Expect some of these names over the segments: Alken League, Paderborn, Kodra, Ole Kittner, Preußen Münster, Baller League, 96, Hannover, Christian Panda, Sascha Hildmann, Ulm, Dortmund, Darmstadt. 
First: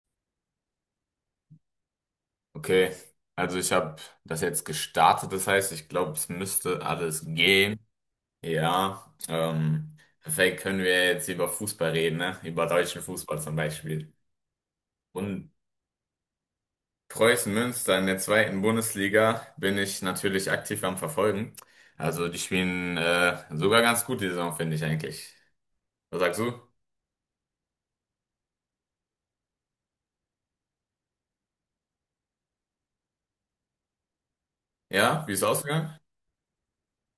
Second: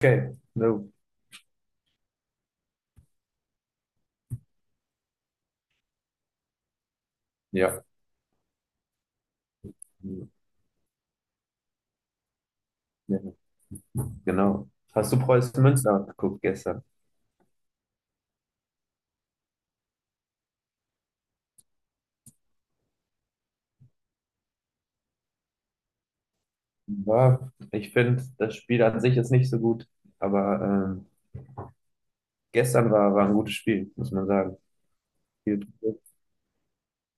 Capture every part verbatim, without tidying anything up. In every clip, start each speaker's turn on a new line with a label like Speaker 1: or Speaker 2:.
Speaker 1: Okay, no,
Speaker 2: Okay, also ich habe das jetzt gestartet, das heißt, ich glaube, es müsste alles gehen.
Speaker 1: ja,
Speaker 2: Ja, ähm, perfekt, können wir jetzt über Fußball reden, ne? Über deutschen
Speaker 1: ja,
Speaker 2: Fußball zum Beispiel.
Speaker 1: genau. Hast du
Speaker 2: Und
Speaker 1: Preußen Münster geguckt gestern?
Speaker 2: Preußen Münster in der zweiten Bundesliga bin ich natürlich aktiv am Verfolgen. Also die spielen äh, sogar ganz gut die Saison, finde ich eigentlich. Was sagst du?
Speaker 1: War, ich finde, das Spiel an sich ist nicht so gut, aber ähm, gestern war, war ein gutes Spiel, muss man sagen.
Speaker 2: Ja, wie ist es
Speaker 1: Viel-
Speaker 2: ausgegangen?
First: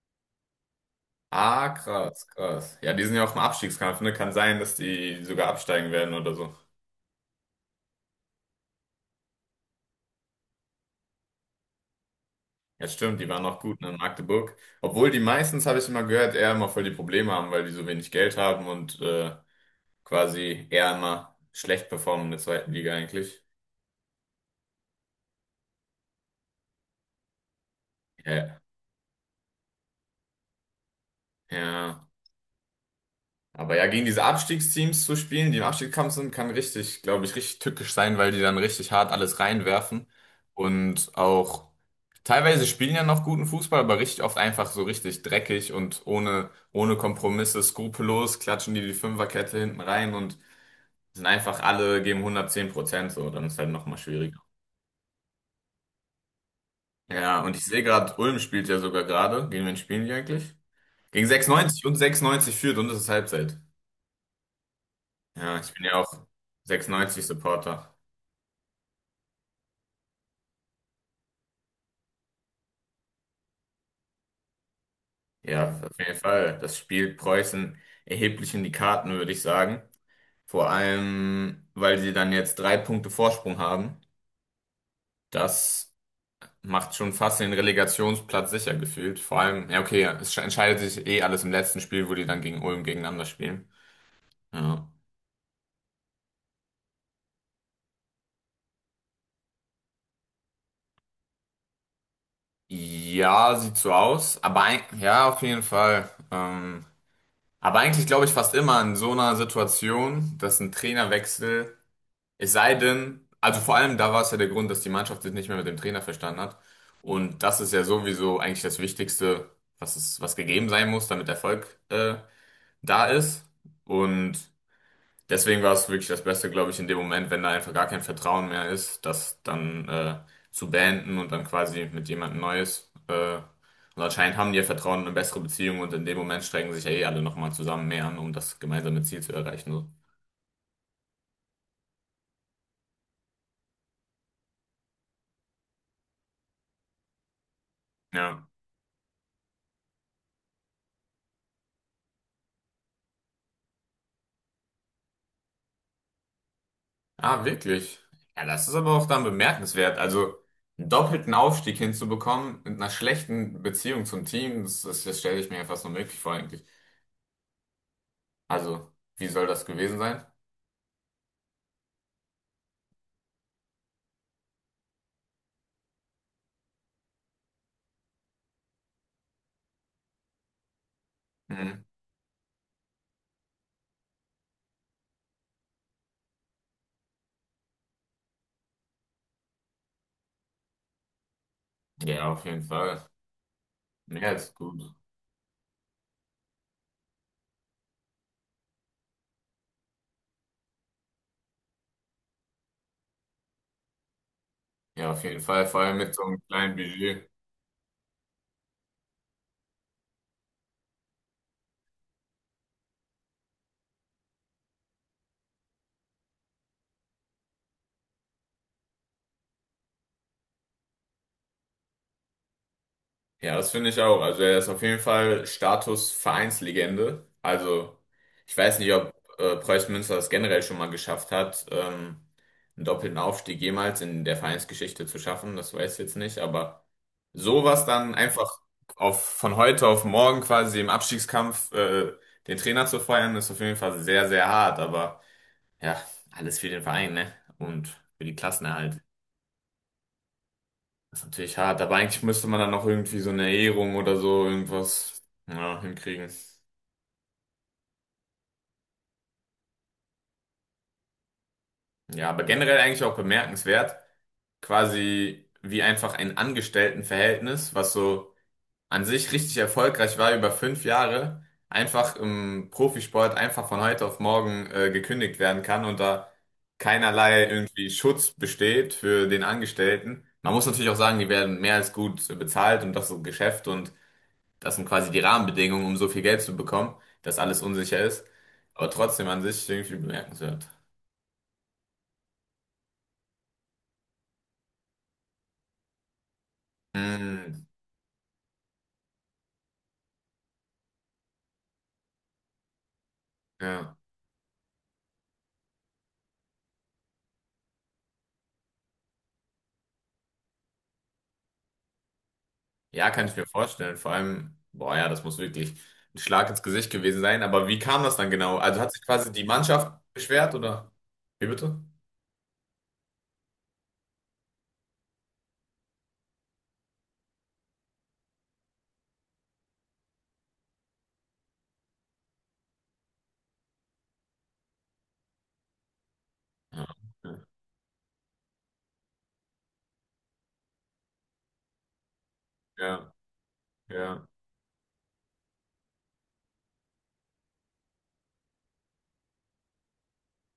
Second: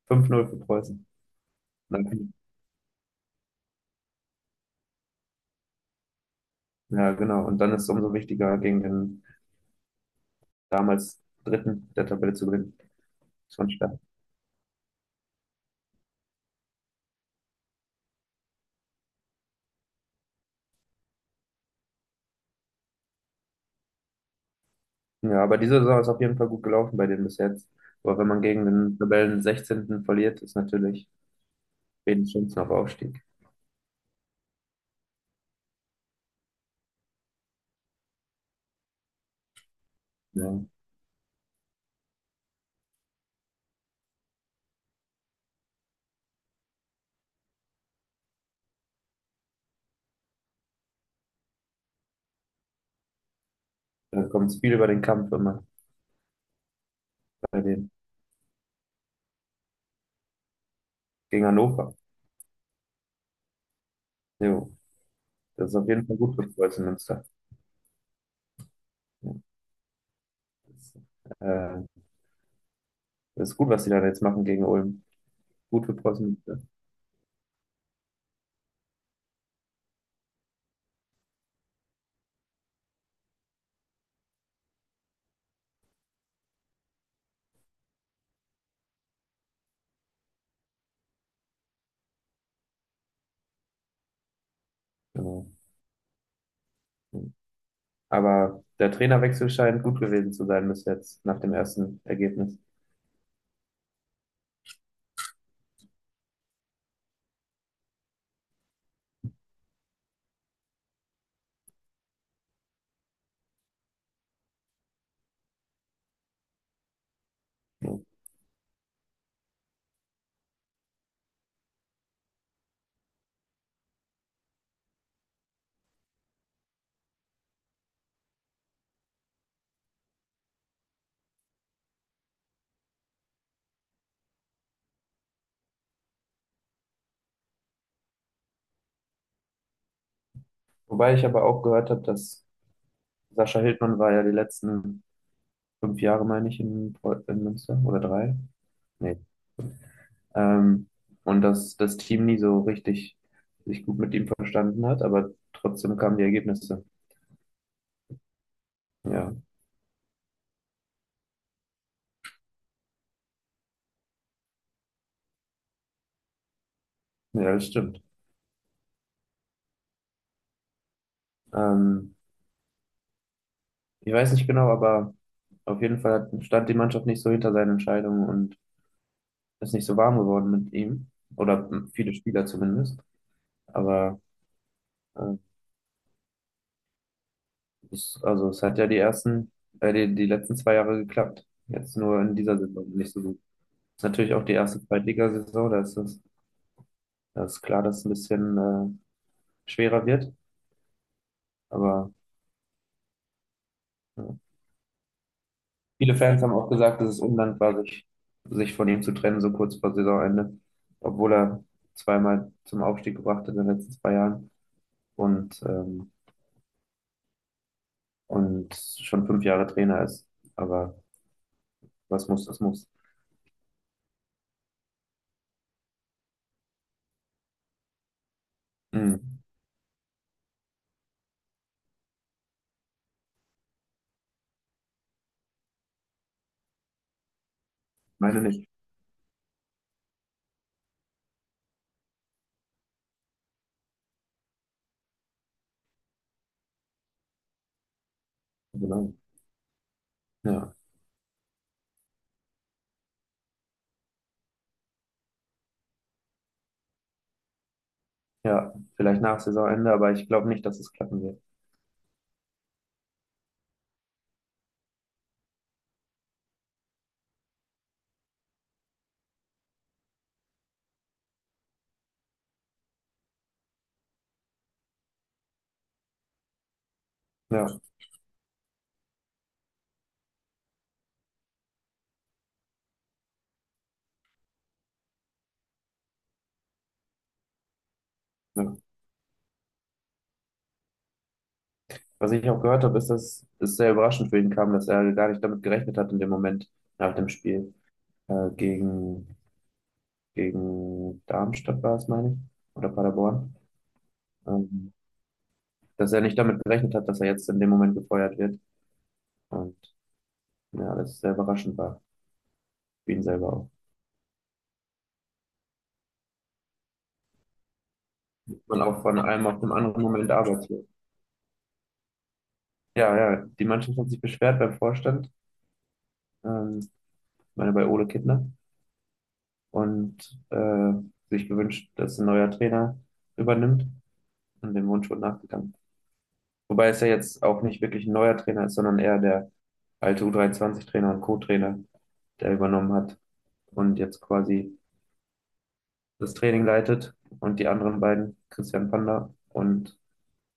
Speaker 1: fünf null für Preußen.
Speaker 2: Ah, krass,
Speaker 1: Dann-
Speaker 2: krass. Ja, die sind ja auch im Abstiegskampf, ne? Kann sein, dass die sogar absteigen werden oder so.
Speaker 1: Ja, genau. Und dann ist es umso wichtiger, gegen den damals Dritten der Tabelle zu gewinnen.
Speaker 2: Ja, stimmt, die waren
Speaker 1: Das
Speaker 2: noch
Speaker 1: war
Speaker 2: gut, ne, in
Speaker 1: stark.
Speaker 2: Magdeburg. Obwohl die meistens, habe ich immer gehört, eher immer voll die Probleme haben, weil die so wenig Geld haben und äh, quasi eher immer schlecht performen in der zweiten Liga eigentlich.
Speaker 1: Ja, aber diese Saison ist auf jeden Fall gut gelaufen bei denen bis jetzt. Aber wenn man
Speaker 2: Ja,
Speaker 1: gegen den Tabellen sechzehnten verliert, ist natürlich
Speaker 2: ja.
Speaker 1: wenig Chancen auf Aufstieg.
Speaker 2: Aber ja, gegen diese Abstiegsteams zu spielen, die im Abstiegskampf sind, kann richtig, glaube ich, richtig tückisch sein, weil die dann richtig hart alles reinwerfen.
Speaker 1: Ja,
Speaker 2: Und auch teilweise spielen ja noch guten Fußball, aber richtig oft einfach so richtig dreckig und ohne, ohne Kompromisse, skrupellos, klatschen die die Fünferkette hinten rein und sind einfach alle, geben hundertzehn Prozent so, dann ist halt nochmal
Speaker 1: dann
Speaker 2: schwieriger.
Speaker 1: kommt es viel über den Kampf immer.
Speaker 2: Ja, und
Speaker 1: bei
Speaker 2: ich sehe
Speaker 1: denen.
Speaker 2: gerade, Ulm spielt ja sogar gerade. Gegen wen spielen die eigentlich? Gegen
Speaker 1: Gegen
Speaker 2: sechsundneunzig
Speaker 1: Hannover.
Speaker 2: und sechsundneunzig führt und es ist Halbzeit.
Speaker 1: Jo,
Speaker 2: Ja,
Speaker 1: das
Speaker 2: ich
Speaker 1: ist
Speaker 2: bin
Speaker 1: auf
Speaker 2: ja
Speaker 1: jeden
Speaker 2: auch
Speaker 1: Fall gut für Preußen Münster.
Speaker 2: sechsundneunzig Supporter.
Speaker 1: Ja, das, äh, das ist gut, was die da jetzt machen gegen Ulm.
Speaker 2: Ja,
Speaker 1: Gut für
Speaker 2: auf jeden
Speaker 1: Preußen
Speaker 2: Fall.
Speaker 1: Münster.
Speaker 2: Das spielt Preußen erheblich in die Karten, würde ich sagen. Vor allem, weil sie dann jetzt drei Punkte Vorsprung haben. Das macht schon fast den Relegationsplatz sicher gefühlt. Vor allem, ja, okay, es entscheidet sich eh alles im letzten Spiel, wo die dann gegen Ulm gegeneinander spielen. Ja.
Speaker 1: Genau. Aber der Trainerwechsel scheint gut gewesen zu sein bis jetzt, nach dem ersten Ergebnis.
Speaker 2: Ja, sieht so aus. Aber ein, ja, auf jeden Fall. Ähm, aber eigentlich glaube ich fast immer in so einer Situation, dass ein Trainerwechsel, es sei denn, also vor allem da war es ja der Grund, dass die Mannschaft sich nicht mehr mit dem Trainer verstanden hat. Und das ist ja
Speaker 1: Ja.
Speaker 2: sowieso eigentlich das Wichtigste, was es, was gegeben sein muss, damit Erfolg äh, da ist. Und deswegen war es wirklich das Beste, glaube ich, in dem Moment, wenn da einfach gar kein Vertrauen mehr ist, das dann äh, zu beenden und dann quasi mit jemandem Neues. Äh, und anscheinend haben die ja Vertrauen und eine bessere Beziehung und in dem Moment strengen sich ja eh alle nochmal zusammen mehr an, um das gemeinsame Ziel zu erreichen. So.
Speaker 1: Wobei ich aber auch gehört habe, dass Sascha Hildmann war ja die letzten fünf Jahre, meine ich, in, Preu- in Münster oder drei.
Speaker 2: Ja.
Speaker 1: Nee. Ähm, und dass das Team nie so richtig sich gut mit ihm verstanden hat, aber trotzdem kamen die Ergebnisse.
Speaker 2: Ah, wirklich. Ja, das ist aber auch dann
Speaker 1: Ja,
Speaker 2: bemerkenswert. Also einen doppelten Aufstieg hinzubekommen mit einer schlechten Beziehung zum Team, das, das, das stelle ich mir ja fast unmöglich vor eigentlich.
Speaker 1: ja, das stimmt.
Speaker 2: Also, wie soll das gewesen sein?
Speaker 1: Ähm, Ich weiß nicht genau, aber auf jeden Fall hat- stand die Mannschaft nicht so hinter seinen Entscheidungen und ist nicht so warm geworden mit ihm. Oder
Speaker 2: Mhm.
Speaker 1: viele Spieler zumindest. Aber äh, es, also es hat ja die ersten, äh, die, die letzten zwei Jahre geklappt. Jetzt nur
Speaker 2: Ja,
Speaker 1: in
Speaker 2: auf
Speaker 1: dieser
Speaker 2: jeden
Speaker 1: Saison
Speaker 2: Fall.
Speaker 1: nicht so gut. Ist
Speaker 2: Ja,
Speaker 1: natürlich auch die
Speaker 2: ist
Speaker 1: erste
Speaker 2: gut.
Speaker 1: Zweitligasaison, da ist es, da ist klar, dass es ein bisschen äh, schwerer wird. Aber ja.
Speaker 2: Ja, auf jeden Fall, vor allem mit
Speaker 1: Viele
Speaker 2: so einem
Speaker 1: Fans haben auch
Speaker 2: kleinen
Speaker 1: gesagt, dass es
Speaker 2: Budget.
Speaker 1: undankbar war, sich, sich von ihm zu trennen, so kurz vor Saisonende, obwohl er zweimal zum Aufstieg gebracht hat in den letzten zwei Jahren und, ähm, und schon fünf Jahre Trainer ist. Aber was muss, das muss.
Speaker 2: Ja, das finde ich auch. Also er ist auf jeden Fall Status Vereinslegende. Also ich weiß nicht, ob
Speaker 1: Hm,
Speaker 2: äh, Preußen Münster das generell schon mal geschafft hat, ähm, einen doppelten Aufstieg jemals in der Vereinsgeschichte zu schaffen. Das weiß ich jetzt nicht, aber sowas dann
Speaker 1: meine
Speaker 2: einfach
Speaker 1: nicht.
Speaker 2: auf, von heute auf morgen quasi im Abstiegskampf äh, den Trainer zu feuern, ist auf jeden Fall sehr, sehr hart. Aber ja, alles für den Verein, ne? Und für die Klassenerhalt.
Speaker 1: Genau. Ja,
Speaker 2: Das ist natürlich hart, aber eigentlich müsste man dann noch irgendwie so eine Ehrung oder so irgendwas ja, hinkriegen.
Speaker 1: ja, vielleicht nach Saisonende, aber ich glaube nicht, dass es klappen wird.
Speaker 2: Ja, aber generell eigentlich auch bemerkenswert, quasi wie einfach ein Angestelltenverhältnis, was so an sich richtig erfolgreich war über fünf Jahre, einfach im Profisport einfach von heute auf morgen äh, gekündigt werden kann und da keinerlei
Speaker 1: Ja,
Speaker 2: irgendwie Schutz besteht für den Angestellten. Man muss natürlich auch sagen, die werden mehr als gut bezahlt und das ist ein Geschäft und das sind quasi die Rahmenbedingungen, um so viel Geld zu bekommen, dass alles unsicher ist. Aber
Speaker 1: ja.
Speaker 2: trotzdem an sich irgendwie bemerkenswert.
Speaker 1: Was ich auch gehört habe, ist, dass es sehr überraschend für ihn kam, dass er gar nicht damit gerechnet hat in dem Moment nach dem
Speaker 2: Hm,
Speaker 1: Spiel äh, gegen gegen Darmstadt war es, meine ich, oder Paderborn,
Speaker 2: ja.
Speaker 1: ähm, dass er nicht damit gerechnet hat, dass er jetzt in dem Moment gefeuert wird. Und ja, das sehr überraschend war,
Speaker 2: Ja,
Speaker 1: für ihn
Speaker 2: kann ich mir
Speaker 1: selber auch.
Speaker 2: vorstellen. Vor allem, boah, ja, das muss wirklich ein Schlag ins Gesicht gewesen sein. Aber wie kam das dann genau? Also
Speaker 1: Man
Speaker 2: hat
Speaker 1: auch
Speaker 2: sich
Speaker 1: von
Speaker 2: quasi die
Speaker 1: einem auf dem
Speaker 2: Mannschaft
Speaker 1: anderen Moment
Speaker 2: beschwert
Speaker 1: arbeitet.
Speaker 2: oder? Wie bitte?
Speaker 1: Ja, ja, die Mannschaft hat sich beschwert beim Vorstand, ähm, ich meine bei Ole Kittner, und äh, sich gewünscht, dass ein neuer Trainer übernimmt und dem Wunsch wurde nachgegangen.
Speaker 2: Ja,
Speaker 1: Wobei es ja jetzt auch nicht wirklich ein neuer Trainer ist, sondern eher der alte U dreiundzwanzig Trainer und Co-Trainer, der übernommen
Speaker 2: ja,
Speaker 1: hat. und jetzt
Speaker 2: ja,
Speaker 1: quasi das Training leitet und die anderen beiden, Christian Panda und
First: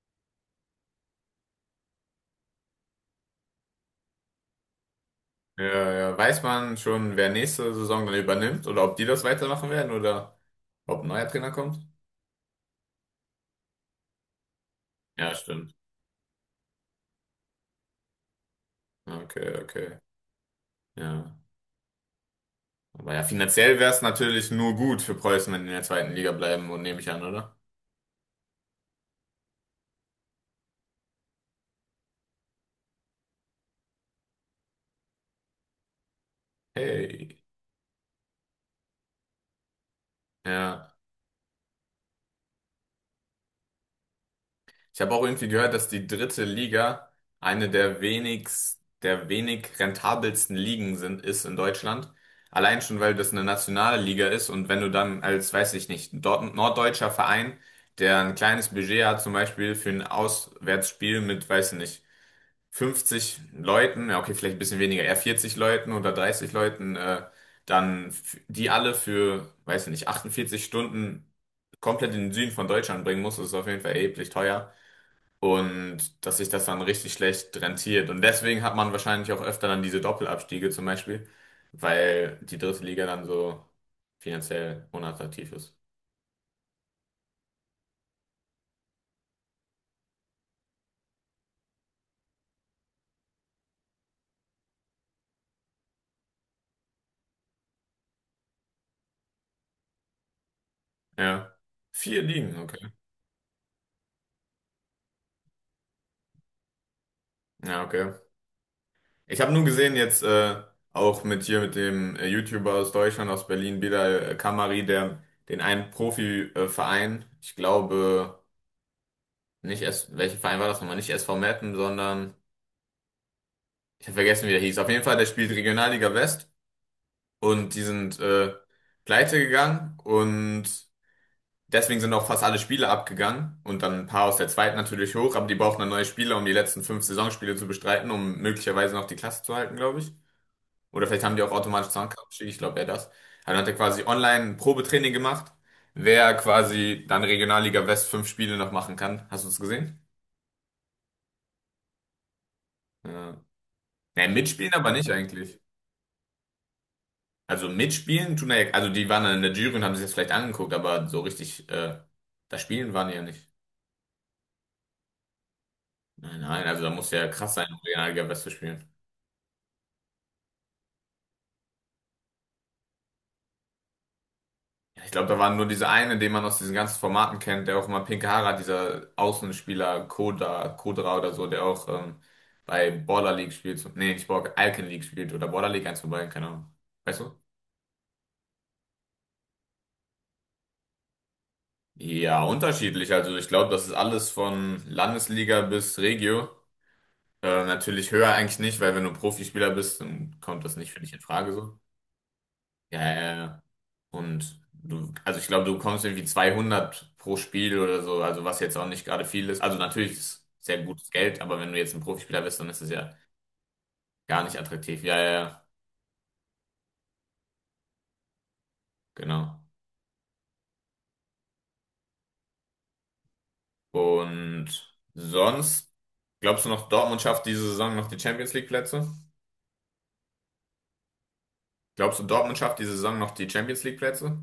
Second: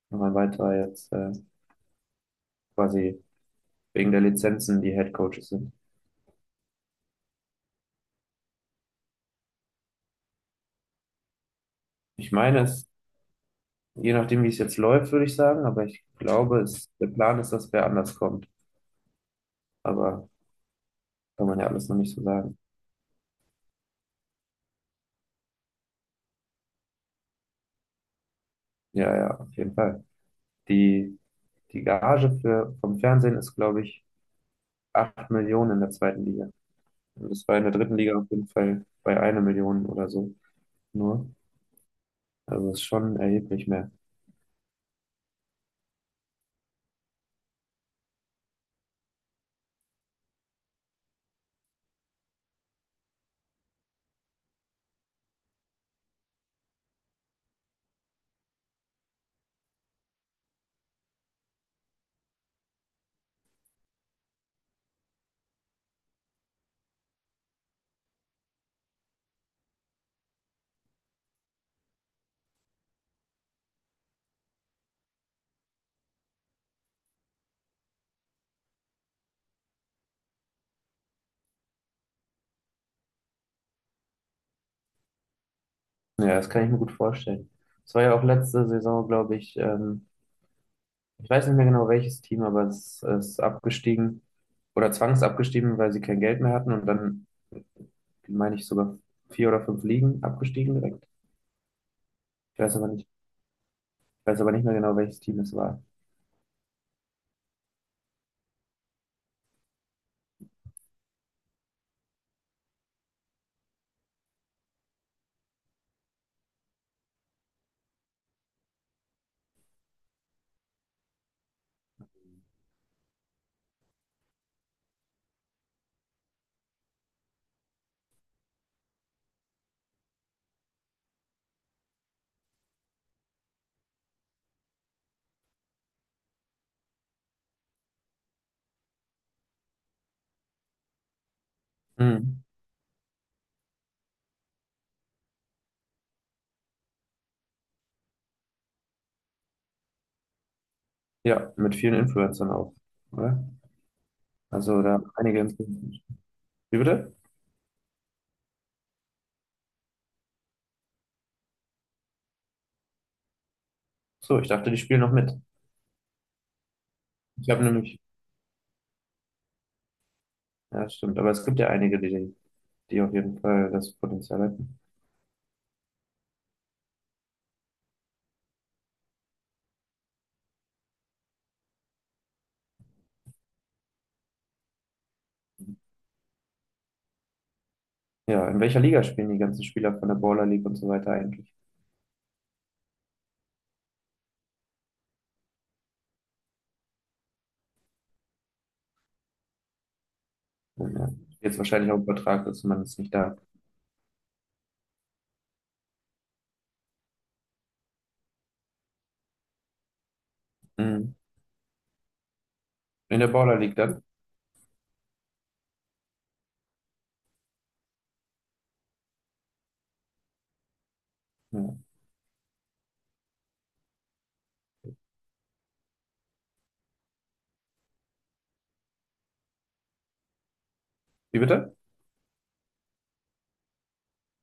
Speaker 1: noch ein weiterer jetzt äh, quasi wegen der Lizenzen die Head Coaches sind.
Speaker 2: ja. Ja. Weiß man schon, wer nächste Saison dann übernimmt oder ob die das weitermachen werden oder ob ein neuer Trainer kommt?
Speaker 1: Ich meine es, je nachdem, wie es jetzt läuft, würde
Speaker 2: Ja,
Speaker 1: ich sagen,
Speaker 2: stimmt.
Speaker 1: aber ich glaube, es, der Plan ist, dass wer anders kommt.
Speaker 2: Okay, okay.
Speaker 1: Aber
Speaker 2: Ja.
Speaker 1: kann man ja alles noch nicht so sagen.
Speaker 2: Aber ja, finanziell wäre es natürlich nur gut für Preußen, wenn die in der zweiten Liga bleiben und nehme ich an, oder?
Speaker 1: Ja, ja, auf jeden Fall. Die, die Gage für, vom Fernsehen ist, glaube ich, acht Millionen in der zweiten Liga. Und
Speaker 2: Hey.
Speaker 1: das war in der dritten Liga auf jeden Fall bei einer Million oder so
Speaker 2: Ja.
Speaker 1: nur. Also es ist schon erheblich mehr.
Speaker 2: Ich habe auch irgendwie gehört, dass die dritte Liga eine der wenigst, der wenig rentabelsten Ligen sind, ist in Deutschland. Allein schon, weil das eine nationale Liga ist und wenn du dann als, weiß ich nicht, dort, norddeutscher Verein, der ein kleines Budget hat, zum Beispiel für ein Auswärtsspiel mit, weiß ich nicht, fünfzig Leuten, ja okay, vielleicht ein bisschen weniger, eher vierzig Leuten oder dreißig Leuten, äh, dann f- die alle für, weiß nicht, achtundvierzig Stunden komplett in den Süden von Deutschland bringen muss, ist auf jeden Fall erheblich teuer. Und dass sich das dann richtig schlecht rentiert. Und deswegen hat man wahrscheinlich auch öfter dann diese Doppelabstiege zum Beispiel, weil die dritte Liga dann so finanziell unattraktiv ist.
Speaker 1: Ja, das kann ich mir gut vorstellen. Es war ja auch letzte Saison, glaube ich, ähm, ich weiß nicht mehr genau welches Team, aber es ist abgestiegen oder zwangsabgestiegen, weil sie kein Geld mehr hatten und dann, meine ich, sogar vier oder fünf Ligen abgestiegen direkt.
Speaker 2: Ja. Vier Ligen,
Speaker 1: Ich weiß aber
Speaker 2: okay.
Speaker 1: nicht, ich weiß aber nicht mehr genau, welches Team es war.
Speaker 2: Ja, okay. Ich habe nur gesehen jetzt äh, auch mit hier mit dem äh, YouTuber aus Deutschland, aus Berlin, Bilal äh, Kamari, der den einen Profiverein, äh, Verein, ich glaube nicht S, welcher Verein war das nochmal? Nicht S V Meppen, sondern ich habe vergessen, wie der hieß. Auf jeden Fall, der spielt Regionalliga West und die sind äh, pleite gegangen und deswegen sind auch fast alle Spiele abgegangen und dann ein paar aus der zweiten natürlich hoch, aber die brauchen dann neue Spieler, um die letzten fünf Saisonspiele zu bestreiten, um möglicherweise noch die Klasse zu halten, glaube ich. Oder vielleicht haben die auch automatisch
Speaker 1: Mhm.
Speaker 2: Zahnkartenstich, ich glaube eher das. Dann hat er quasi online ein Probetraining gemacht, wer quasi dann Regionalliga West fünf Spiele noch machen kann. Hast du es gesehen?
Speaker 1: Ja, mit vielen Influencern auch,
Speaker 2: Ja.
Speaker 1: oder?
Speaker 2: Ja, mitspielen
Speaker 1: Also
Speaker 2: aber
Speaker 1: da
Speaker 2: nicht
Speaker 1: einige
Speaker 2: eigentlich.
Speaker 1: Influencer. Wie bitte?
Speaker 2: Also mitspielen tun er ja, also die waren dann in der Jury und haben sich das vielleicht angeguckt, aber so richtig äh, das Spielen waren die ja nicht.
Speaker 1: So, ich dachte, die spielen noch mit.
Speaker 2: Nein, nein, also da muss ja
Speaker 1: Ich
Speaker 2: krass
Speaker 1: habe
Speaker 2: sein, um
Speaker 1: nämlich,
Speaker 2: Regionalliga West zu spielen.
Speaker 1: ja, stimmt, aber es gibt ja einige, die, die auf jeden Fall das Potenzial hätten.
Speaker 2: Ja, ich glaube, da war nur dieser eine, den man aus diesen ganzen Formaten kennt, der auch immer pinke Haare hat, dieser Außenspieler Koda, Kodra oder so, der auch ähm, bei Baller League spielt. So, nee, nicht Baller, Alken League spielt oder Baller League eins vorbei, keine Ahnung. Weißt du?
Speaker 1: Ja, in welcher Liga spielen die ganzen Spieler von der Baller League und so weiter eigentlich?
Speaker 2: Ja, unterschiedlich. Also ich glaube, das ist alles von Landesliga bis Regio. Äh, natürlich höher eigentlich nicht, weil wenn du Profispieler bist, dann kommt das nicht für
Speaker 1: Ja.
Speaker 2: dich in Frage
Speaker 1: Jetzt
Speaker 2: so.
Speaker 1: wahrscheinlich auch übertragen, dass man es
Speaker 2: Ja,
Speaker 1: nicht
Speaker 2: ja,
Speaker 1: da.
Speaker 2: ja. Und du, also ich glaube, du bekommst irgendwie zweihundert pro Spiel oder so, also was jetzt auch nicht gerade viel ist. Also natürlich ist es sehr gutes
Speaker 1: Mhm.
Speaker 2: Geld, aber wenn du jetzt ein Profispieler bist, dann ist es ja
Speaker 1: In der Baller League dann?
Speaker 2: gar nicht attraktiv. Ja, ja, ja, genau.
Speaker 1: Ja.
Speaker 2: Und sonst, glaubst du noch, Dortmund schafft diese Saison noch die Champions League Plätze?
Speaker 1: Wie bitte?
Speaker 2: Glaubst du, Dortmund schafft diese Saison noch die Champions League Plätze?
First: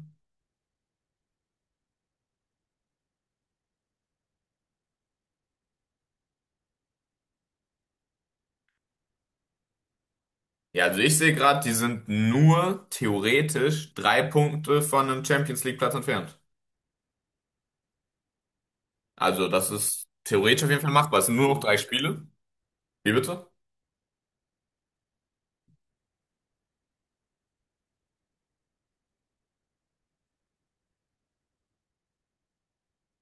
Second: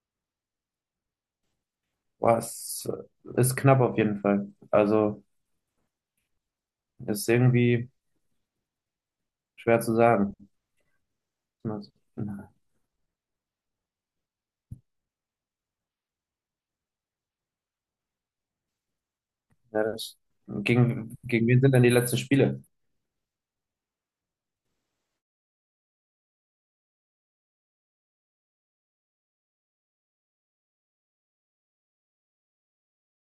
Speaker 1: Boah, es ist knapp auf jeden Fall. Also ist irgendwie schwer zu sagen.
Speaker 2: Ja, also ich sehe gerade, die
Speaker 1: Ja,
Speaker 2: sind nur theoretisch drei Punkte von einem Champions League Platz entfernt. Also das ist
Speaker 1: das,
Speaker 2: theoretisch auf jeden Fall
Speaker 1: gegen,
Speaker 2: machbar. Es sind
Speaker 1: gegen
Speaker 2: nur noch
Speaker 1: wen sind
Speaker 2: drei
Speaker 1: denn die letzten
Speaker 2: Spiele.
Speaker 1: Spiele?
Speaker 2: Wie bitte?